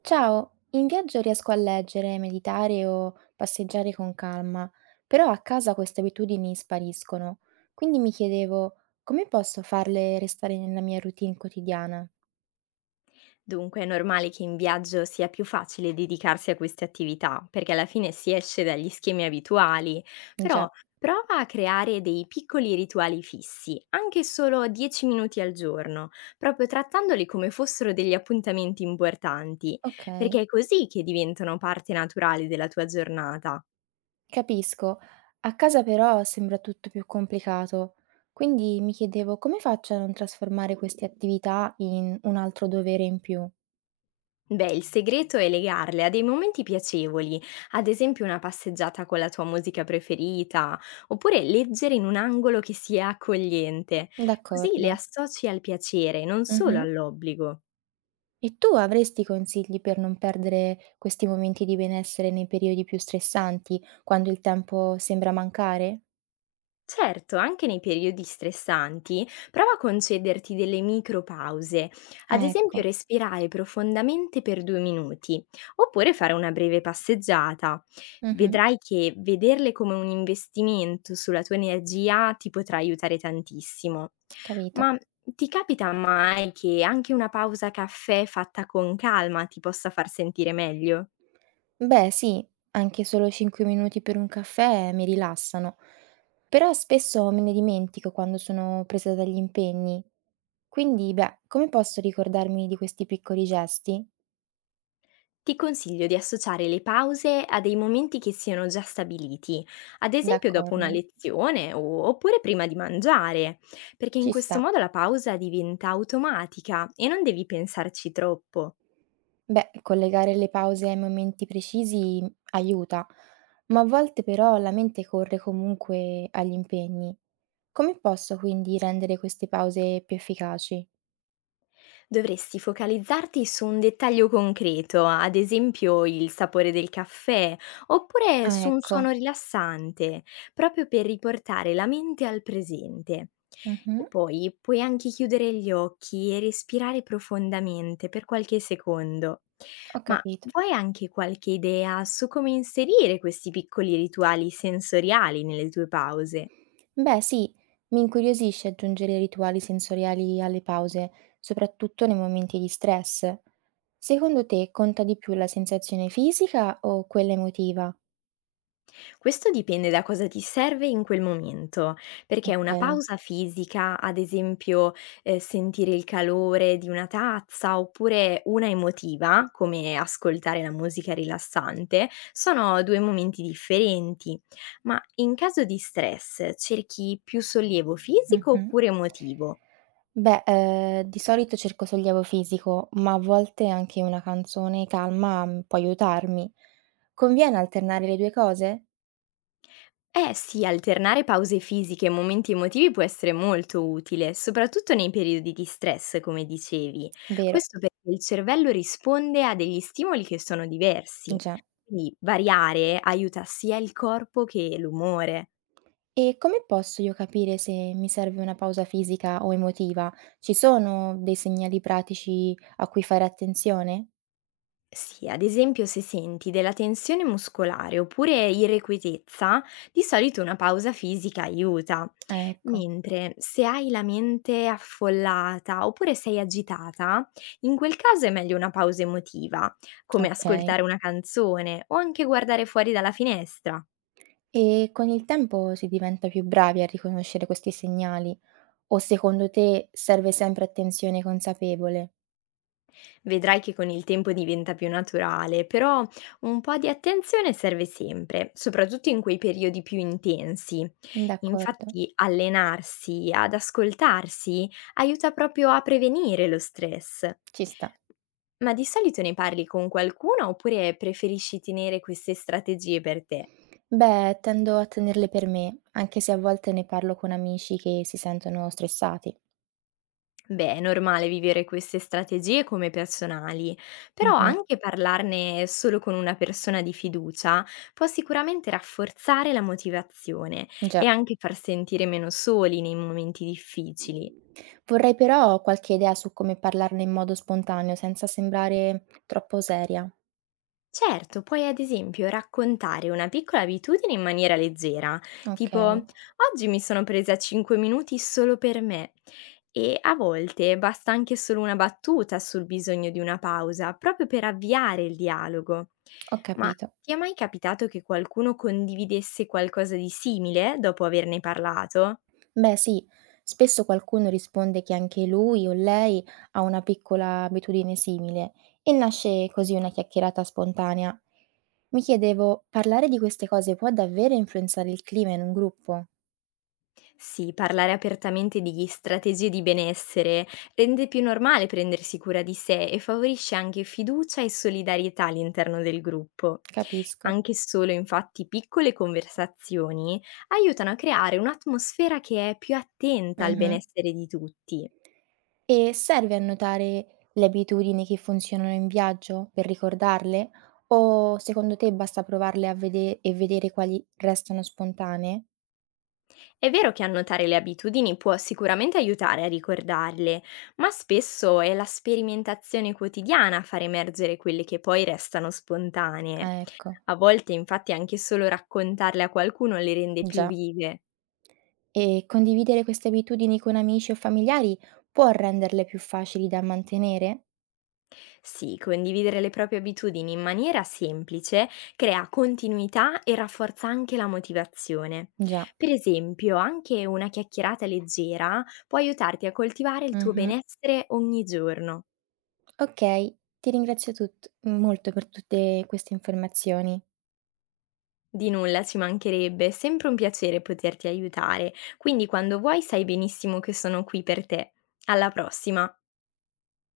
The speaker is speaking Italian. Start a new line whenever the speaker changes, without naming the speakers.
Ciao, in viaggio riesco a leggere, meditare o passeggiare con calma, però a casa queste abitudini spariscono. Quindi mi chiedevo come posso farle restare nella mia routine quotidiana?
Dunque è normale che in viaggio sia più facile dedicarsi a queste attività, perché alla fine si esce dagli schemi abituali,
Già,
però prova a creare dei piccoli rituali fissi, anche solo 10 minuti al giorno, proprio trattandoli come fossero degli appuntamenti importanti,
ok,
perché è così che diventano parte naturale della tua giornata.
capisco. A casa però sembra tutto più complicato. Quindi mi chiedevo come faccio a non trasformare queste attività in un altro dovere in più.
Beh, il segreto è legarle a dei momenti piacevoli, ad esempio una passeggiata con la tua musica preferita, oppure leggere in un angolo che sia accogliente. Così le
D'accordo.
associ al piacere, non solo
Mhm.
all'obbligo.
E tu avresti consigli per non perdere questi momenti di benessere nei periodi più stressanti, quando il tempo sembra mancare?
Certo, anche nei periodi stressanti, prova a concederti delle micropause, ad
Ah,
esempio
ecco.
respirare profondamente per 2 minuti, oppure fare una breve passeggiata.
Mh-mh.
Vedrai che vederle come un investimento sulla tua energia ti potrà aiutare tantissimo.
Capito.
Ma ti capita mai che anche una pausa caffè fatta con calma ti possa far sentire meglio?
Beh, sì, anche solo 5 minuti per un caffè mi rilassano, però spesso me ne dimentico quando sono presa dagli impegni. Quindi, beh, come posso ricordarmi di questi piccoli gesti?
Ti consiglio di associare le pause a dei momenti che siano già stabiliti, ad esempio dopo una
D'accordo,
oppure prima di mangiare, perché in
ci
questo
sta.
modo la pausa diventa automatica e non devi pensarci troppo.
Beh, collegare le pause ai momenti precisi aiuta, ma a volte però la mente corre comunque agli impegni. Come posso quindi rendere queste pause più efficaci?
Dovresti focalizzarti su un dettaglio concreto, ad esempio il sapore del caffè, oppure
Ah,
su un
ecco.
suono rilassante, proprio per riportare la mente al presente.
Mhm,
E poi puoi anche chiudere gli occhi e respirare profondamente per qualche secondo.
ho
Ma
capito.
vuoi anche qualche idea su come inserire questi piccoli rituali sensoriali nelle tue pause?
Beh, sì, mi incuriosisce aggiungere rituali sensoriali alle pause, soprattutto nei momenti di stress. Secondo te conta di più la sensazione fisica o quella emotiva?
Questo dipende da cosa ti serve in quel momento, perché
Ok.
una pausa fisica, ad esempio, sentire il calore di una tazza, oppure una emotiva, come ascoltare la musica rilassante, sono 2 momenti differenti. Ma in caso di stress cerchi più sollievo fisico
Mhm.
oppure emotivo?
Beh, di solito cerco sollievo fisico, ma a volte anche una canzone calma, può aiutarmi. Conviene alternare le 2 cose?
Eh sì, alternare pause fisiche e momenti emotivi può essere molto utile, soprattutto nei periodi di stress, come dicevi.
Vero,
Questo perché il cervello risponde a degli stimoli che sono diversi.
già.
Quindi variare aiuta sia il corpo che l'umore.
E come posso io capire se mi serve una pausa fisica o emotiva? Ci sono dei segnali pratici a cui fare attenzione?
Sì, ad esempio se senti della tensione muscolare oppure irrequietezza, di solito una pausa fisica aiuta.
Ah, ecco,
Mentre se hai la mente affollata oppure sei agitata, in quel caso è meglio una pausa emotiva, come
okay.
ascoltare una canzone o anche guardare fuori dalla finestra.
E con il tempo si diventa più bravi a riconoscere questi segnali o secondo te serve sempre attenzione consapevole?
Vedrai che con il tempo diventa più naturale, però un po' di attenzione serve sempre, soprattutto in quei periodi più intensi.
D'accordo,
Infatti allenarsi ad ascoltarsi aiuta proprio a prevenire lo stress.
ci sta.
Ma di solito ne parli con qualcuno oppure preferisci tenere queste strategie per te?
Beh, tendo a tenerle per me, anche se a volte ne parlo con amici che si sentono stressati.
Beh, è normale vivere queste strategie come personali, però
Mh-mh.
anche parlarne solo con una persona di fiducia può sicuramente rafforzare la motivazione e
Già.
anche far sentire meno soli nei momenti difficili.
Vorrei però qualche idea su come parlarne in modo spontaneo, senza sembrare troppo seria.
Certo, puoi ad esempio raccontare una piccola abitudine in maniera leggera, tipo
Okay,
oggi mi sono presa 5 minuti solo per me e a volte basta anche solo una battuta sul bisogno di una pausa, proprio per avviare il dialogo.
ho
Ma
capito.
ti è mai capitato che qualcuno condividesse qualcosa di simile dopo averne parlato?
Beh, sì, spesso qualcuno risponde che anche lui o lei ha una piccola abitudine simile e nasce così una chiacchierata spontanea. Mi chiedevo, parlare di queste cose può davvero influenzare il clima in un gruppo?
Sì, parlare apertamente di strategie di benessere rende più normale prendersi cura di sé e favorisce anche fiducia e solidarietà all'interno del gruppo.
Capisco.
Anche solo infatti piccole conversazioni aiutano a creare un'atmosfera che è più attenta al
Mh-mh.
benessere di tutti.
E serve annotare le abitudini che funzionano in viaggio per ricordarle? O secondo te basta provarle a vede e vedere quali restano spontanee?
È vero che annotare le abitudini può sicuramente aiutare a ricordarle, ma spesso è la sperimentazione quotidiana a far emergere quelle che poi restano spontanee.
Ah, ecco,
A volte infatti anche solo raccontarle a qualcuno le rende più
già.
vive.
E condividere queste abitudini con amici o familiari può renderle più facili da mantenere?
Sì, condividere le proprie abitudini in maniera semplice crea continuità e rafforza anche la motivazione.
Già.
Per esempio, anche una chiacchierata leggera può aiutarti a coltivare il tuo
Mh-mh.
benessere ogni giorno.
Ok, ti ringrazio tut molto per tutte queste informazioni.
Di nulla ci mancherebbe, è sempre un piacere poterti aiutare, quindi quando vuoi sai benissimo che sono qui per te. Alla prossima!